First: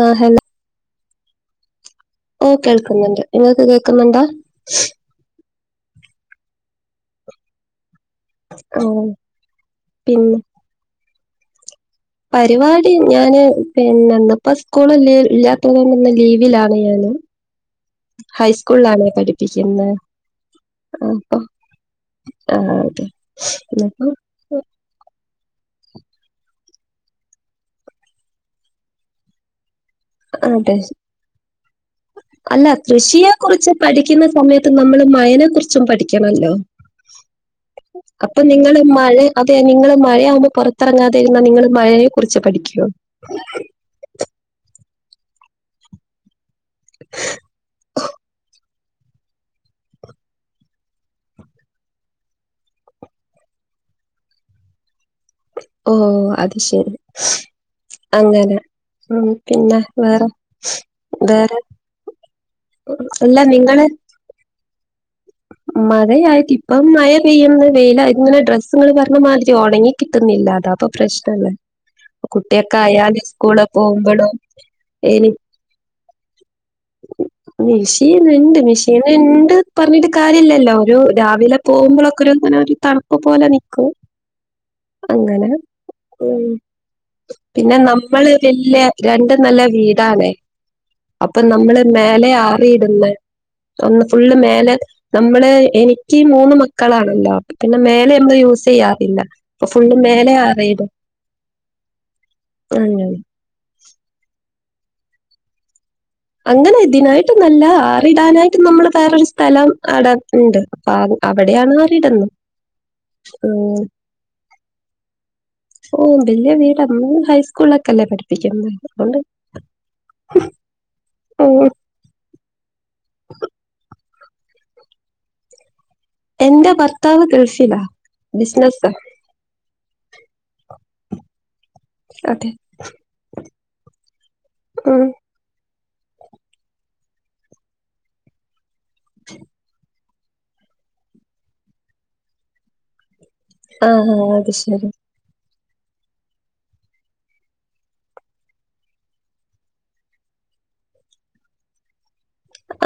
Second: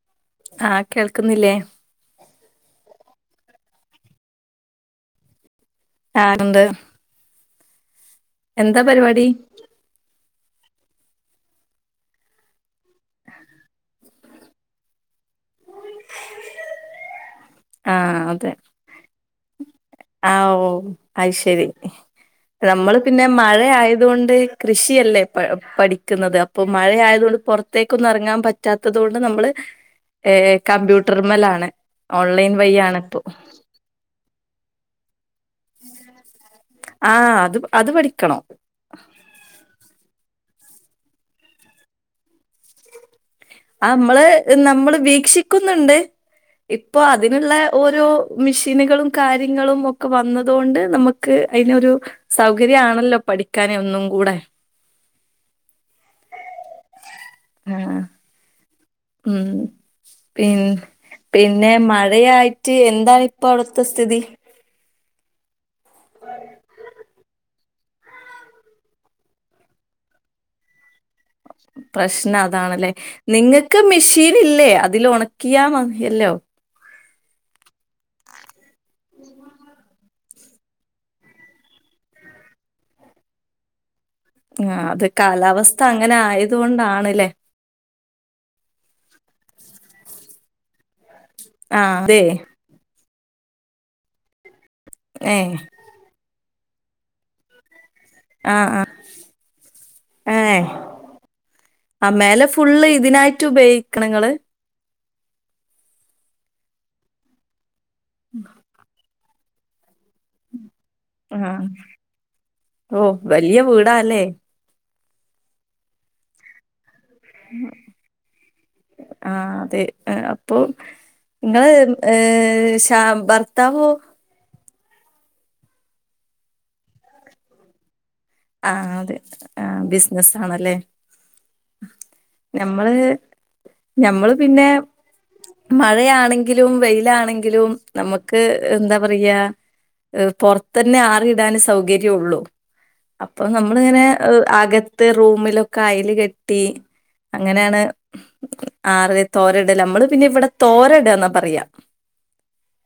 ആഹ് ഹല് ആഹ് കേൾക്കുന്നില്ലേ ഓ കേൾക്കുന്നുണ്ട് നിങ്ങൾക്ക് കേൾക്കുന്നുണ്ടോ ആ ണ്ട് ആഹ് പരിപാടി പിന്നെ പരിപാടി ഞാന് പിന്നെന്താ ഇപ്പ സ്കൂളല്ല ഇല്ലാത്തത് കൊണ്ടന്ന് ലീവിലാണ് ഞാനും ആഹ് അതെ പഠിപ്പിക്കുന്നത് ആഹ് ഉവ്വ് അത് അപ്പൊ ശരി ആഹ് നമ്മള് പിന്നെ മഴ പിന്നെപ്പോ ആയതുകൊണ്ട് കൃഷിയല്ലേ പ പഠിക്കുന്നത് അപ്പൊ മഴയായതുകൊണ്ട് പൊറത്തേക്കൊന്നും എറങ്ങാൻ പറ്റാത്തതു കൊണ്ട് നമ്മൾ ഏ അതെ കമ്പ്യൂട്ടർമലാണ് ഓൺലൈൻ അല്ല വഴിയാണ് ഇപ്പോ കൃഷിയെ കുറിച്ച് പഠിക്കുന്ന സമയത്ത് നമ്മള് മയനെ കുറിച്ച് ച്ചും പഠിക്കണല്ലോ ആഹ് അത് അത് അപ്പൊ പഠിക്കണം നിങ്ങള് മഴ അതെ നിങ്ങള് മഴയാവുമ്പോ പൊറത്തിറങ്ങാതെ ഇരുന്നാ നിങ്ങള് മഴയെ കുറിച്ച് പഠിക്കുവോ നമ്മള് നമ്മള് വീക്ഷിക്കുന്നുണ്ട് ഇപ്പൊ അതിനുള്ള ഓരോ മിഷ് നുകളും കാര്യങ്ങളും ഒക്കെ വന്നതൊണ്ട് നമുക്ക് അയിനൊരു സൗകര്യ ആണല്ലോ പഠിക്കാനെ ഒന്നും കൂടെ ഓ അത് ശരി ആ, അങ്ങനെ ഉം പിന്നെ വേറെ പിൻ വേറെ പിന്നെ മഴയായിട്ട് എന്താണ് അല്ല ഇപ്പ നിങ്ങള് അവിടുത്തെ സ്ഥിതി മഴയായിട്ട് ഇപ്പം മഴ പെയ്യുന്ന വെയിൽ ആയി ഇങ്ങനെ ഡ്രസ്സങ്ങൾ പറഞ്ഞ മാതിരി ഒണങ്ങി കിട്ടുന്നില്ലാതാപ്പൊ പ്രശ്നല്ലേ പ്രശ്നം കുട്ടിയൊക്കെ അതാണല്ലേ ആയാല് സ്കൂള് നിങ്ങൾക്ക് പോകുമ്പളും മെഷീൻ ഇല്ലേ അതിൽ ഒണക്കിയാ മതിയല്ലോ മെഷീൻ ഇണ്ട് മെഷീൻണ്ട് പറഞ്ഞിട്ട് കാര്യല്ലല്ലോ ഒരു രാവിലെ പോകുമ്പോളൊക്കെ ഒരുങ്ങനെ ഒരു തണുപ്പ് പോലെ നിക്കും ആഹ് അത് അങ്ങനെ കാലാവസ്ഥ അങ്ങനെ ഉം ആയത് കൊണ്ടാണല്ലേ പിന്നെ നമ്മള് വല്യ രണ്ടു നെല വീടാണ് അപ്പൊ നമ്മള് ആഹ് അതെ മേലെ ആവിയിടന്ന് ഒന്ന് ഫുള്ള് മേലെ നമ്മള് ഏഹ് എനിക്ക് മൂന്ന് മക്കളാണല്ലോ പിന്നെ മേലെ മ്മൾ യൂസ് ആഹ് ചെയ്യാറില്ല ഫുള്ള് മേലെ ആറിയിടും ആഹ് മേലെ ഫുള്ള് അങ്ങനെ ഇതിനായിട്ട് ഉപയോഗിക്കണങ്ങള് അങ്ങനെ ഇതിനായിട്ട്ന്നല്ല ആറിടാനായിട്ട് നമ്മള് വേറൊരു സ്ഥലം അവടെ ഇണ്ട് അപ്പ ആഹ് അവിടെയാണ് ആറിടുന്നു ഓഹ് വലിയ ഉം വീടാല്ലേ ഓ വല്യ വീട [unintelligible] ഹൈസ്കൂളൊക്കല്ലേ പഠിപ്പിക്കുന്നത് അതോണ്ട് അപ്പൊ നിങ്ങള് ഏ ശ ഭർത്താവോ എന്റെ ഭർത്താവ് ഗൾഫിലാ ബിസിനസ്സാ. ആഹ് അതെ ആഹ് ബിസിനസ് ആണല്ലേ അതെ. ഞമ്മള് ഞമ്മള് പിന്നെ ഉം മഴയാണെങ്കിലും വെയിലാണെങ്കിലും നമുക്ക് എന്താ പറയാ പൊറത്തന്നെ ആറി ഇടാൻ സൗകര്യ ഉള്ളൂ അപ്പൊ നമ്മളിങ്ങനെ ആഹ് ആഹ് അത് ആക ശരി. ത്തെ റൂമിലൊക്കെ അയൽ കെട്ടി അങ്ങനെയാണ് ആറ തോരടൽ നമ്മള് പിന്നെ ഇവിടെ തോരടന്നാ പറയാ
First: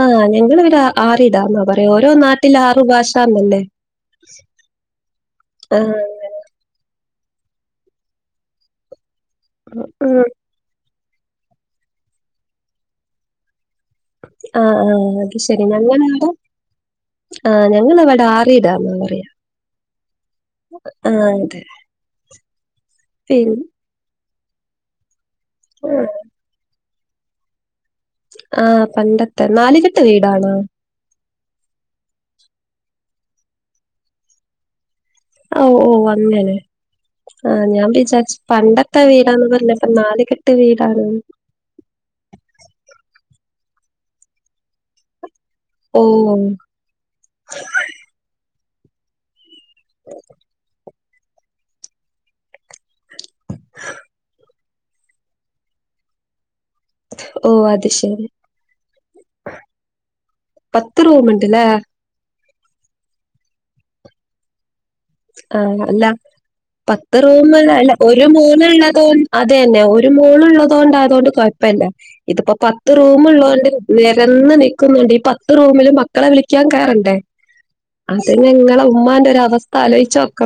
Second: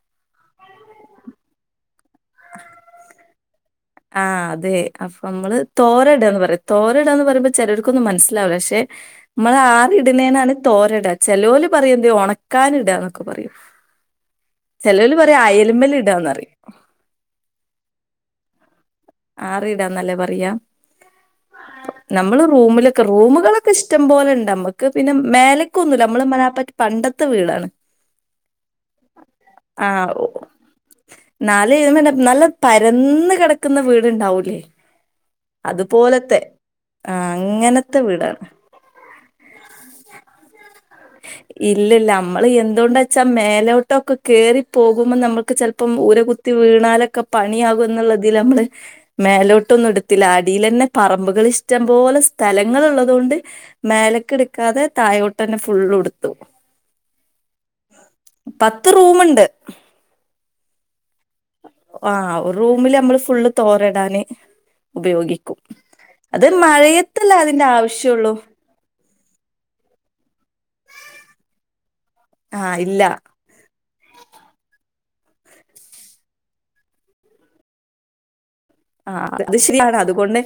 ആഹ് ഞങ്ങൾ ഇവിര് ആറിടാന്നാ പറയാ ഓരോ നാട്ടില ആറു ഭാഷന്നല്ലേ ആഹ് അതെ അപ്പൊ നമ്മള് തോരടന്ന് പറയും തോരടാ എന്ന് പറയുമ്പോൾ ചെലർക്കൊന്നും മനസ്സിലാവില്ല ക്ഷെ നമ്മൾ ആറി ഉം ഇടുന്നേനാണ് തോരടാൻ ചേലോര് പറയുന്നേ ഒണക്കാനിടാ എന്നൊക്കെ പറയും ആഹ് ചേലോല് ആഹ് അത് പറയാ ശരി. അയലമേൽ ഇടാന്ന് ഞങ്ങളവിടെ പറയും ആഹ് ഞങ്ങളിവിടെ ആറിടാ എന്ന പറയാ ആറിടാന്നല്ലേ പറയാ ആഹ് അതെ നമ്മള് റൂമിലൊക്കെ പിൻ റൂമുകളൊക്കെഷ് ടം പോലെണ്ട് നമ്മുക്ക് പിന്നെ മേലക്കൊന്നുല്ല നമ്മള് മനാപ്പറ്റ പണ്ടത്തെ വീടാണ് ആ പണ്ടത്തെ ആ നാലുകെട്ട വീടാണോ നാല് [unintelligible] നല്ല പരന്ന കിടക്കുന്ന വീട്ണ്ടാവൂല് അതുപോലത്തെ ആഹ് ഞാൻ അങ്ങനത്തെ വിചാരിച്ച് വീടാണ് പണ്ടത്തെ വീടാന്ന് പറഞ്ഞപ്പൊ നാലിക്കെട്ട് വീടാണ് ഇല്ലല്ല നമ്മള് എന്തുകൊണ്ട ച്ചാൽ മേലോട്ടൊക്കെ കേറി പോകുമ്പോൾ നമ്മുക്ക് ചെലപ്പ ഇപ്പം ഓ ഊര കുത്തി വീണാലൊക്കെ പണിയാകും എന്നുള്ളതിൽ നമ്മള് മേലോട്ടൊന്നും എടുത്തില്ല അടിൽ തന്നെ പറമ്പുകൾ ഇഷ്ടം പോലെ സ്ഥലങ്ങ ഉള്ളതുകൊണ്ട് മേലേക്ക് എടുക്കാതെ തായോട്ട് തന്നെ ഫുള്ളു ഉടുത്തു ഓ അത് ശരി പത്ത് റൂമുണ്ട് പത്ത് റൂം ഉണ്ടല്ലേ ആഹ് റൂമില് നമ്മള് ഫുള്ള് തോറിടാന് ആഹ് അല്ല പത്ത് മഴയത്തല്ല റൂമ് അതിന്റെ അല്ല ഒരു ആവശ്യള്ളൂ മൂന്ന് ഉള്ളതോ അതെ ന്നെ ഒരു മോൾ ഉള്ളത ണ്ട ആയതൊണ്ട് കൊഴപ്പല്ല ഇതിപ്പോ ആ പത്ത് ഇല്ല റൂം ഉള്ള കൊണ്ട് നരന്ന് നിൽക്കുന്നുണ്ട് ഈ പത്ത് റൂമിൽ മക്കളെ വിളിക്കാൻ കയറണ്ടേ അതെങ്ങനെ ആഹ് അത് ഇച്ചിരി പാടാ അതുകൊണ്ട്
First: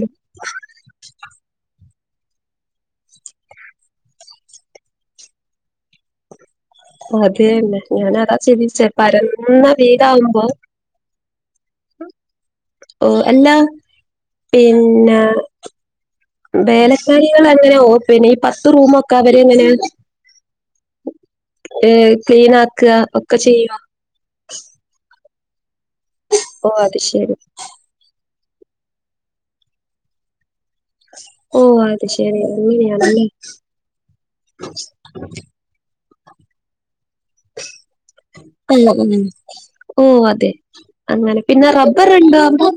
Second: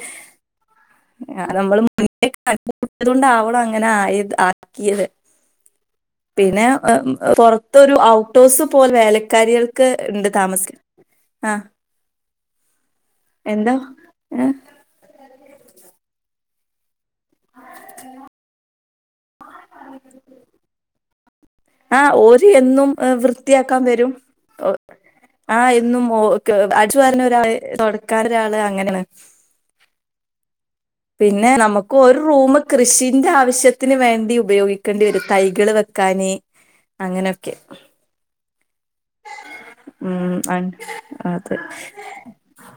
ആഹ് നമ്മളും മുന്ന കണ്ട് മുട്ടിയത് കൊണ്ട ആവണം അങ്ങനെ ആയി ആക്കിയത് പിന്നെ അതന്നെ പൊറത്തൊരു ഞാനതാ ഔട്ട്ഹൗസ് ചിന്തിച്ചേ പോലെ പരന്ന വേലക്കാരികൾക്ക് ഉണ്ട് വീടാവുമ്പോ താമസിക്കന് ആഹ് ഓഹ് അല്ലാ പിന്നെ വേലക്കാരികളെങ്ങനെയോ പിന്നെ ഈ പത്ത് റൂമക്കെ ക്ക അവരങ്ങനെ ആഹ് ഓര് എന്നും ചെയ്യോ വൃത്തിയാക്കാൻ വരും ആ എന്നും ഓ അത് അടിച്ചുവരൻ ശരി ഒരാൾ തൊടക്കാൻ ഒരാള് അങ്ങനെണ്. പിന്നെ ഓ നമുക്ക് അത് ഒരു ശരി റൂമ് അങ്ങനെയാണല്ലേ കൃഷിന്റെ ആവശ്യത്തിന് വേണ്ടി ഉപയോഗിക്കേണ്ടി വരും തൈകള് വെക്കാന് അങ്ങനൊക്കെ [unintelligible] ഓഹ് ഉം അതെ അൻ അങ്ങനെ പിന്നെ റബ്ബറുണ്ടോവിടെ?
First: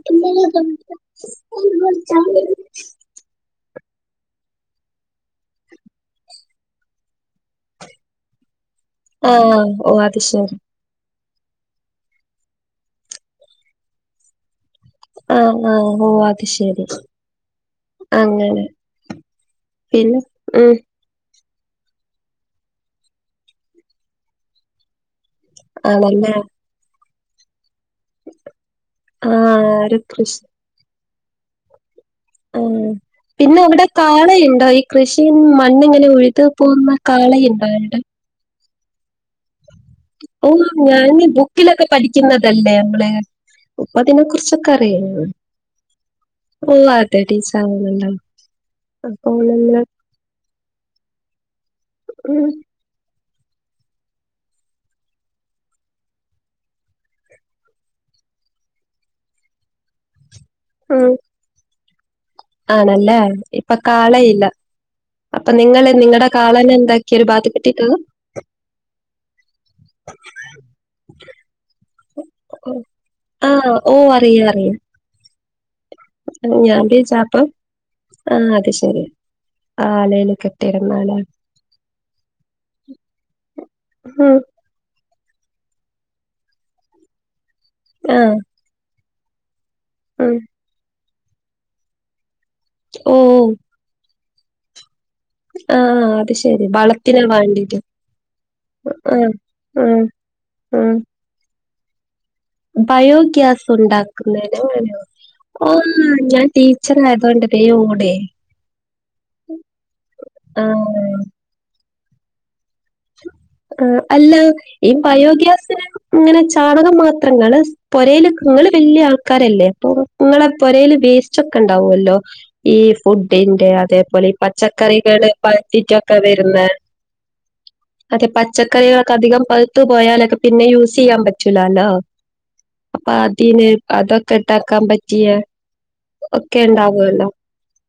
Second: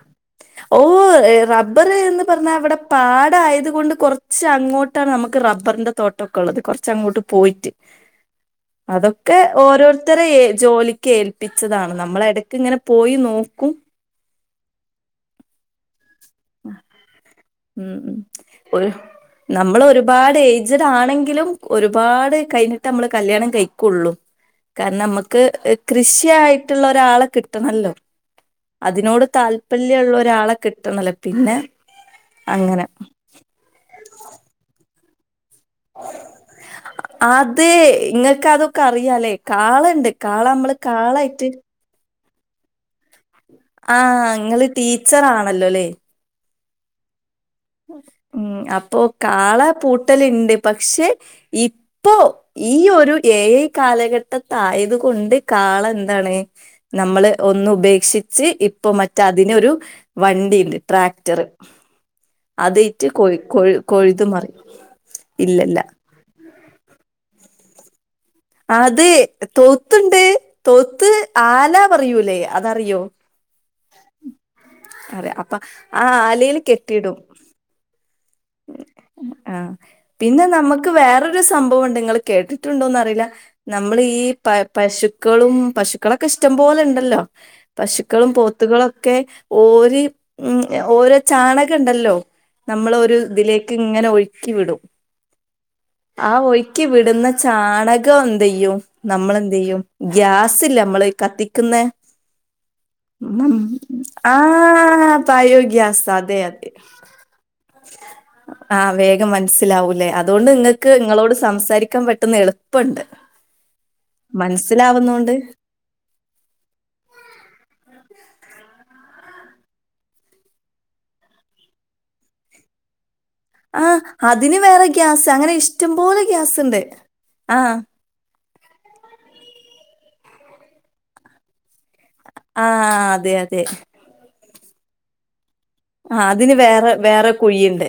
ഓഹ് റബ്ബറ്ന്ന് പറഞ്ഞാ വിടെ പാടയത് കൊണ്ട് കൊറച്ച് അങ്ങോട്ടാണ് നമുക്ക് റബ്ബറിന്റെ തോട്ടൊക്കെ ഒള്ളത് കുറച്ചങ്ങോട്ട് പോയിട്ട് [inaudible] അതൊക്കെ ആഹ് ഓ അത് ഓരോരുത്തരെ ശരി ജോലി ഏൽപ്പിച്ചതാണ് നമ്മള എടയ്ക്ക് ഇങ്ങനെ പോയി നോക്കും ആഹ് ആഹ് ഓഹ് അത് ശരി ഉം അങ്ങനെ ഒരു നമ്മള് പിന്നെ ഒരുപാട് ഉം ഏയിജിഡ് ആണെങ്കിലും ഒരുപാട് കഴിഞ്ഞിട്ടമ്മള് കല്യാണം കഴിക്കൊള്ളൂ കാരണം നമ്മക്ക് ആണല്ലേ കൃഷിയായിട്ടുള്ള ഒരാളെ കിട്ടണല്ലോ അതിനോട് ആഹ് ഒരു താല്പര്യള്ള കൃഷി ഒരാളെ കിട്ടണല്ലേ പിന്നെ അങ്ങനെ ആഹ് പിന്നെ അവിടെ കാളയുണ്ടോ ഈ കൃഷിയിന്ന് മണ്ണിങ്ങനെ ഒഴുതു പോകുന്ന കാളയുണ്ടോ അവടെ? ങ്ങൾക്കതും കറിയാലേ കാളണ്ട് കാള ഓഹ് നമ്മള് ഞാനീ കാളായിട്ട് ബുക്കിലൊക്കെ പഠിക്കുന്നതല്ലേ നമ്മള് അപ്പൊ അതിനെ ആഹ് ഇങ്ങള് കുറിച്ചൊക്കെ അറിയ ടീച്ചറാണല്ലോല്ലേ ഓഹ് അതെ ടീച്ചരാണ് ഉം അപ്പൊ കാള പൂട്ടലുണ്ട് പക്ഷെ ഇപ്പോ ഉം, ഈ ഒരു ഏ ഐ കാലഘട്ടത്തായത് കൊണ്ട് കാള എന്താണ് നമ്മള് ഒന്ന് ഉപേക്ഷിച്ച് ഇപ്പൊ മറ്റേ അതിനൊരു വണ്ടിണ്ട് ഉം. ട്രാക്ടർ ആണല്ലേ കൊഴ് ഇപ്പൊ കൊഴുതു കാളയില്ല മറിയും അപ്പൊ ഇല്ലല്ല നിങ്ങള് നിങ്ങടെ കാളന്നെ ന്താക്കിയൊരു ബാത്ത് കെട്ടിയിട്ടു അതെ തൊഴുത്തുണ്ട് തൊഴുത്ത് ആല പറയൂലേ അതറിയോ ആഹ് ഓഹ് അറിയ അറിയാം അതെ അപ്പൊ ആ ആലയിൽ ഞാൻ കെട്ടിയിടും വിചാപ്പം ആ അത് ശെരി ആഹ് അഹ് പിന്നെ നമുക്ക് വേറരു സംഭവണ്ട് നിങ്ങള് കേട്ടിട്ടുണ്ടോന്ന് അറിയില്ല നമ്മൾ ഈ ഉം, പശുക്കളും പശുക്കളൊക്കെ ഇഷ്ട്ടംപോലെ ണ്ടല്ലോ ആ പശുക്കളും പോത്ത് ത്തുകളൊക്കെ ഓല് ഉം ഓലെ ചാണകണ്ടല്ലോ ഓ നമ്മളരുതിലേക്ക് ഇങ്ങനെ ഒഴുക്കി വിടും ആഹ് ആ ഒഴുക്കി വിടുന്ന ചാണകം എന്തയ്യും ആ നമ്മളെന്തയ്യും ഉം, ഗ്യാസ്സ്ല്ലേ ഉം. നമ്മള് കത്തിക്കുന്ന ബയോഗ്യാസ് ഉണ്ടാക്കുന്ന ആഹ് ആഹ് ബയോഗ്യാസ് അതെ ഞാൻ അതെ ടീച്ചറയതൊണ്ട് [unintelligible] ഓടെ ആഹ് വേഗം മനസ്സിലാവൂല്ലേ അതുകൊണ്ട് ആ ങ്ങക്ക് ങ്ങളോട് സംസാരിക്കാൻ പെട്ടന്ന് എളു ആഹ് അല്ല ഈ മനസ്സിലാവുന്നോണ്ട് ബയോഗ്യാസിന് ഇങ്ങനെ ചാണകം മാത്രങ്ങ പൊരെൽ നിങ്ങള് വല്യ ആൾക്കാരല്ലേ അപ്പൊ നിങ്ങളെ പോരെൽ വേസ്റ്റ് ഒക്കെ ഉണ്ടാവുല്ലോ ഈ ഫുഡിന്റെ ആഹ് അതേപോലെ ഈ അതിന് വേറെ ഗ്യാസ് പച്ചക്കറികള് അങ്ങനെ ഇഷ്ടം പഴിത്തിറ്റൊക്കെ പോലെ വരുന്നെ ഗ്യാസ്ണ്ട് ആഹ് അതെ പച്ചക്കറികളോക്കെ അധികം പഴുത്തു പോയാലൊക്കെ പിന്നേം യൂസെയ്യാൻ പറ്റൂലല്ലോ ആഹ് അപ്പ അതെ അതെ അതിന് അതൊക്കെ ഇട്ടക്കാൻ പറ്റിയ ആഹ് അതിന് ഒക്കെ വേറെ ഉണ്ടാവുമല്ലോ വേറെ കുഴിയിണ്ട്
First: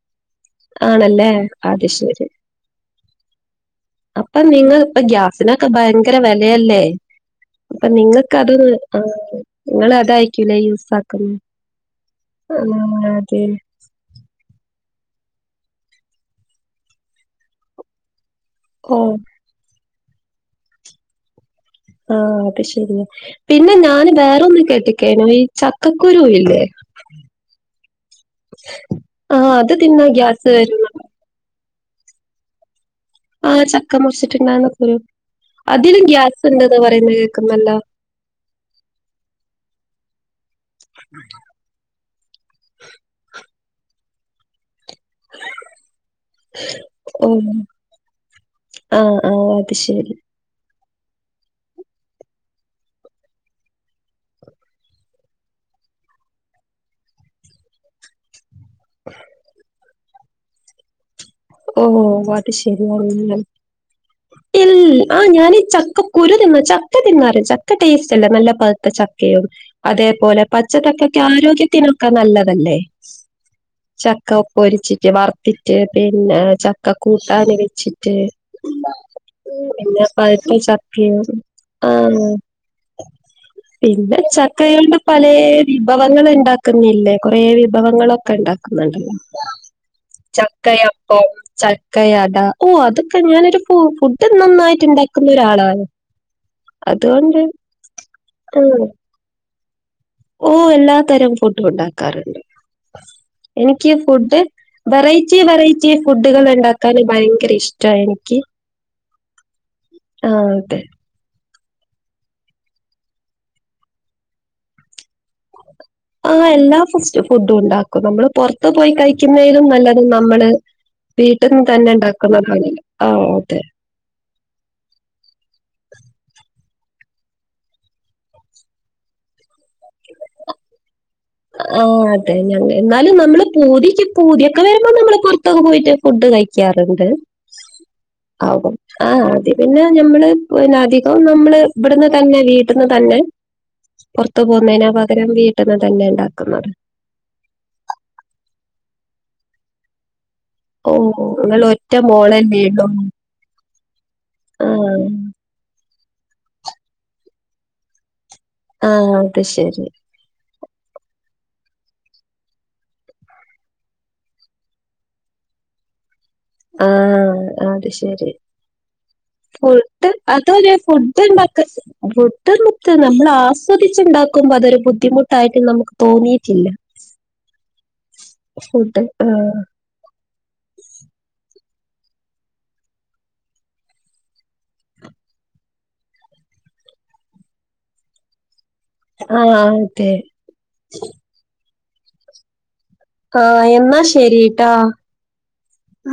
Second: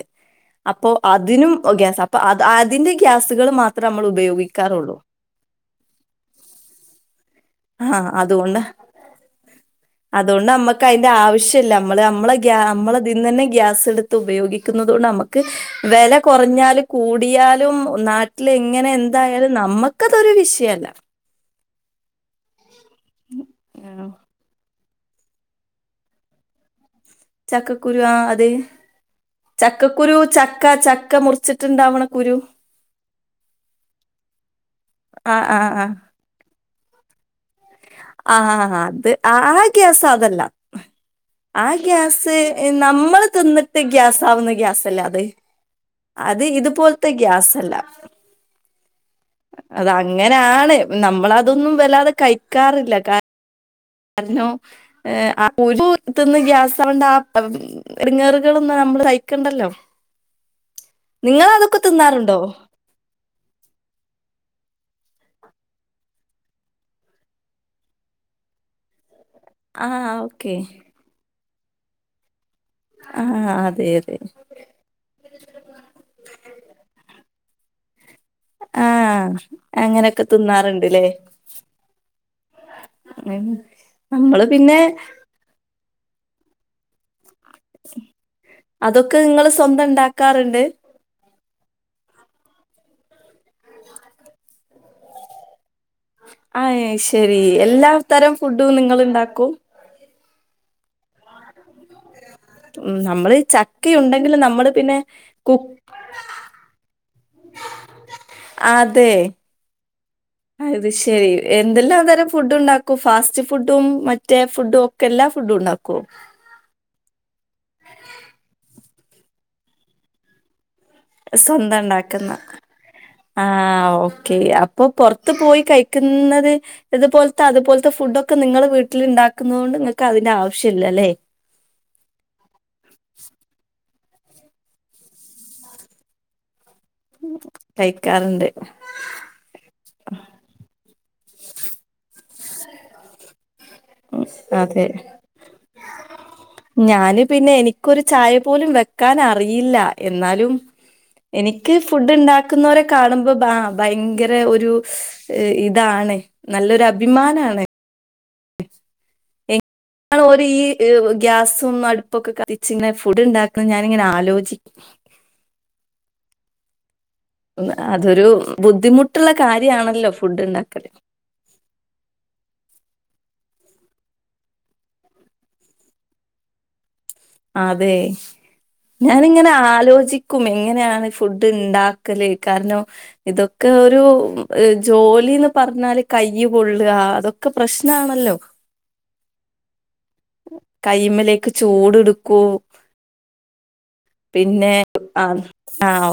അപ്പോ ആണല്ലേ അതിനും അത് ഗ്യാസ അപ്പ ശരി അതിന്റെ ഗ്യാസ്കൾ മാത്രമ്മൾ ഉപയോഗിക്ക ഇങ്ങളിപ്പ ഗ്യാസിനൊക്കെ ഭയങ്കര വെലയല്ലേ അപ്പൊ ആഹ് അതുകൊണ്ട് നിങ്ങക്ക്തൊന്ന് ആ അതുകൊണ്ട് ഇങ്ങളതായിരിക്കൂലേ നമ്മക്ക് യൂസ് അതിന്റെ ആക്കുന്നെ ആവശ്യമില്ല നമ്മള് ആഹ് അതെ ത് ഉപയോഗിക്കുന്നുന്നത്കോണ്ട് നമ്മക്ക് വേല കുറഞ്ഞാലും കൂടിയാലും നാ ട്ടില് എങ്ങനെ ഓ എന്തായാലും നമ്മക്കതൊരു വിഷയല്ല ആഹ് അത് ശരിയ പിന്നെ ഞൻ വേറൊന്ന് കെട്ട്ക്കെനു ഈ ചക്കക്കുരുലില്ലേ ചക്കക്കുരു ആ അതെ ആ അത് തിന്നാ ചക്കക്കുരു ഗ്യാസ് ചക്ക വരും ചക്ക മുറിച്ച് റ്റ് ണ്ടാവണെ കുരു ആഹ് ചക്ക മുറിച്ചിറ്റ്ണ്ടാകുന്നൊ കുരു ആ ആ അതിലും ഗ്യാസ് ഉണ്ട്ന്ന് പറയുന്നെ കേൾക്ക് നല്ലോ ആഹാ അത് ആ ഗ്യാസതല്ല ആ ഗ്യാസ് നമ്മള് തിന്നിട്ട് ഗ്യാസാവുന്ന ഗ്യാസല്ലേ അത് ഇതുപോലത്തെ ഗ്യാസല്ലാ ആഹ് ആഹ് അത് ശരി ആണ് നമ്മളതൊന്നും വല്ലതെ കഴിക്കാറില്ല കാ രണം എ ആഹ് കുരു തിന്ന് ഗ്യാസ് ആവണ്ടാ എടങ്ങേറുകളോന്നും നമ്മള് സയ്ക്കണ്ടല്ലോ ഓ വത് ശരിയ ഇൽ ആ ഞാനീ ചക്ക കുരു തിന്നാ ചക്ക തിന്നാറിണ്ട് ചക്ക ടേസ്റ്റ് അല്ലെ നല്ല പഴുത്ത ചക്കയും ആഹ് അതേപോലെ ഓക്കെ പച്ചചക്കക്കെ ആരോഗ്യത്തിനൊക്കെ നല്ലതല്ലേ ആഹ് അതെ അതെ ചക്ക പ്പൊരിച്ചിട്ട് വറുത്തിട്ട് പെ പിന്നെ ചക്ക കൂട്ടാന് വെച്ചിട്ട് ആഹ് പിന്നെ അങ്ങനൊക്കെ തിന്നാറുണ്ട്ല്ലേ പഴുത്തചക്കയും ആഹ് ഉം പിന്നെ നമ്മള് പിന്നെ ചക്കയൊണ്ട് പലെ വിഭവങ്ങൾ ഉണ്ടാക്കുന്നില്ലേ കൊറെ വിഭവങ്ങളൊക്കെ ണ്ടാക്കുന്നുണ്ടല്ലോ അതൊക്കെ നിങ്ങള് സ്വന്തം ഉണ്ടാക്കാറുണ്ട് ചക്കയപ്പം ചക്ക അട ഓഹ് അതൊക്കെ ഞാനൊരു ഫു ഫുഡ് നന്നായിട്ട് ഉണ്ടാക്കുന്നോരാളാണ് അയിശരി എല്ലാ തരം ഫുഡും നിങ്ങള്ണ്ടാക്കും ഓഹ് എല്ലാ തരം ഫുഡും ഉണ്ടാക്കാറുണ്ട് ഉം നമ്മള് എനിക്ക് ഫുഡ് ചക്കയുണ്ടെങ്കിലും നമ്മള് പിന്നെ വെറൈറ്റി കു വെറൈറ്റി ഫുഡുകൾണ്ടാക്ക ന് ഭയങ്കര ഇഷ്ട എനിക്ക് ആതെ ആഹ് അതെ ശരി എന്തെല്ലാം തരം ഫുഡ് ഉണ്ടാക്കും ഫാസ്റ്റ് ഫുഡും മറ്റേ ഫുഡും ഒക്കെ എല്ലാ ഫുഡും ഉണ്ടാക്കോ ആ എല്ലാ ഫസ്റ്റ് ഫുഡും ഉണ്ടാക്കും നമ്മള് പുറത്ത് പോയി കഴിക്കുന്നയിലും നല്ലത് നമ്മള് വീട്ടിന്ന് തന്നെ ഉണ്ടാക്കുന്ന ആ അതെ ആഹ് ഒ ക്കെ അപ്പൊ പോറത്ത് പോയി കഴിക്കുന്നത് ഇതുപോലത്തെ അതുപോലത്തെ ഫുഡൊക്കെ നിങ്ങള് വീട്ടിൽ ണ്ടാക്കുന്നത് കൊണ്ട് ഇങ്ങക്ക് അതിന്റെ ആവശ്യല്ലല്ലേ ആ അതെ ഞ എന്നാലും നമ്മള് പൂതിക്ക് പൂതിയൊക്കെ വരുമ്പോൾ നമ്മള് പുറത്തൊക്കെ പോയിട്ട് ഫുഡ് കഴി ക്കാറുണ്ട് കഴിക്കാറുണ്ട്. ആപ്പോം ആഹ് അത് പിന്നെ ഞമ്മള് പിന്നെ അധികം നമ്മള് ഇബ്ട്ന്ന് തന്നെ വീട്ട്ന്ന് തന്നെ ഉം പോർത്ത് അതെ. പോവുന്നതിന പകരം വീട്ട്ന്ന് തന്നെ ഇണ്ടാക്കുന്ന ഞാന് പിന്നെ എനിക്കൊരു ചായ പോലും വെക്കാനറിയില്ല എന്നാലും ഓഹ് നിങ്ങൾ എനിക്ക് ഒറ്റ ഫുഡ് മോളല്ലേ ഉണ്ടാക്കുന്നോരെ ഉള്ളൂ കാണുമ്പോ ബാ ഭയങ്കര ഒരു ആഹ് ഇതാണ് നല്ലൊരു അഭിമാനാണ്. ആഹ് അത് ശെരി ള് ഓരി ഗ്യാസും അടുപ്പുംക്കെ കത്തിച്ച്ങ്ങനെ ഫുഡ്ണ്ടാക്കുന്ന ഞാനിങ്ങനെ ആലോചിക്ക. ആഹ് അത് അതൊരു ശെരി ബുദ്ധിമുട്ടുള്ള കാര്യമാണല്ലോ ഫുഡ് അതൊര് ഉണ്ടാക്കല്. ഫു ഡ്ഡു ണ്ടാക്ക ഫുഡ്ഡ്ണ്ടാക്ക നമ്മൾ ആസ്വദിച്ചുണ്ടാക്കുമ്പോ അതൊരു ബുദ്ധിമുട്ടായിട്ട് നമുക്ക്. തോന്നീട്ടില്ല. അതെ ഫുഡ് ആ ഞാനിങ്ങനെ ആലോചി ക്കും എങ്ങനെയാണ് ഫുഡ് ണ്ടാക്കല് കാരണം. ഇതൊക്കെ ഒരു ജോലിന്ന് പറഞ്ഞാല് കൈ പൊള്ളാ അതൊക്കെ പ്രശ്നാണല്ലോ. ആഹ് അതെ. ചൂടട്ക്കൂ. ആഹ് എന്നാ ശെരിട്ടാ. ആ ആ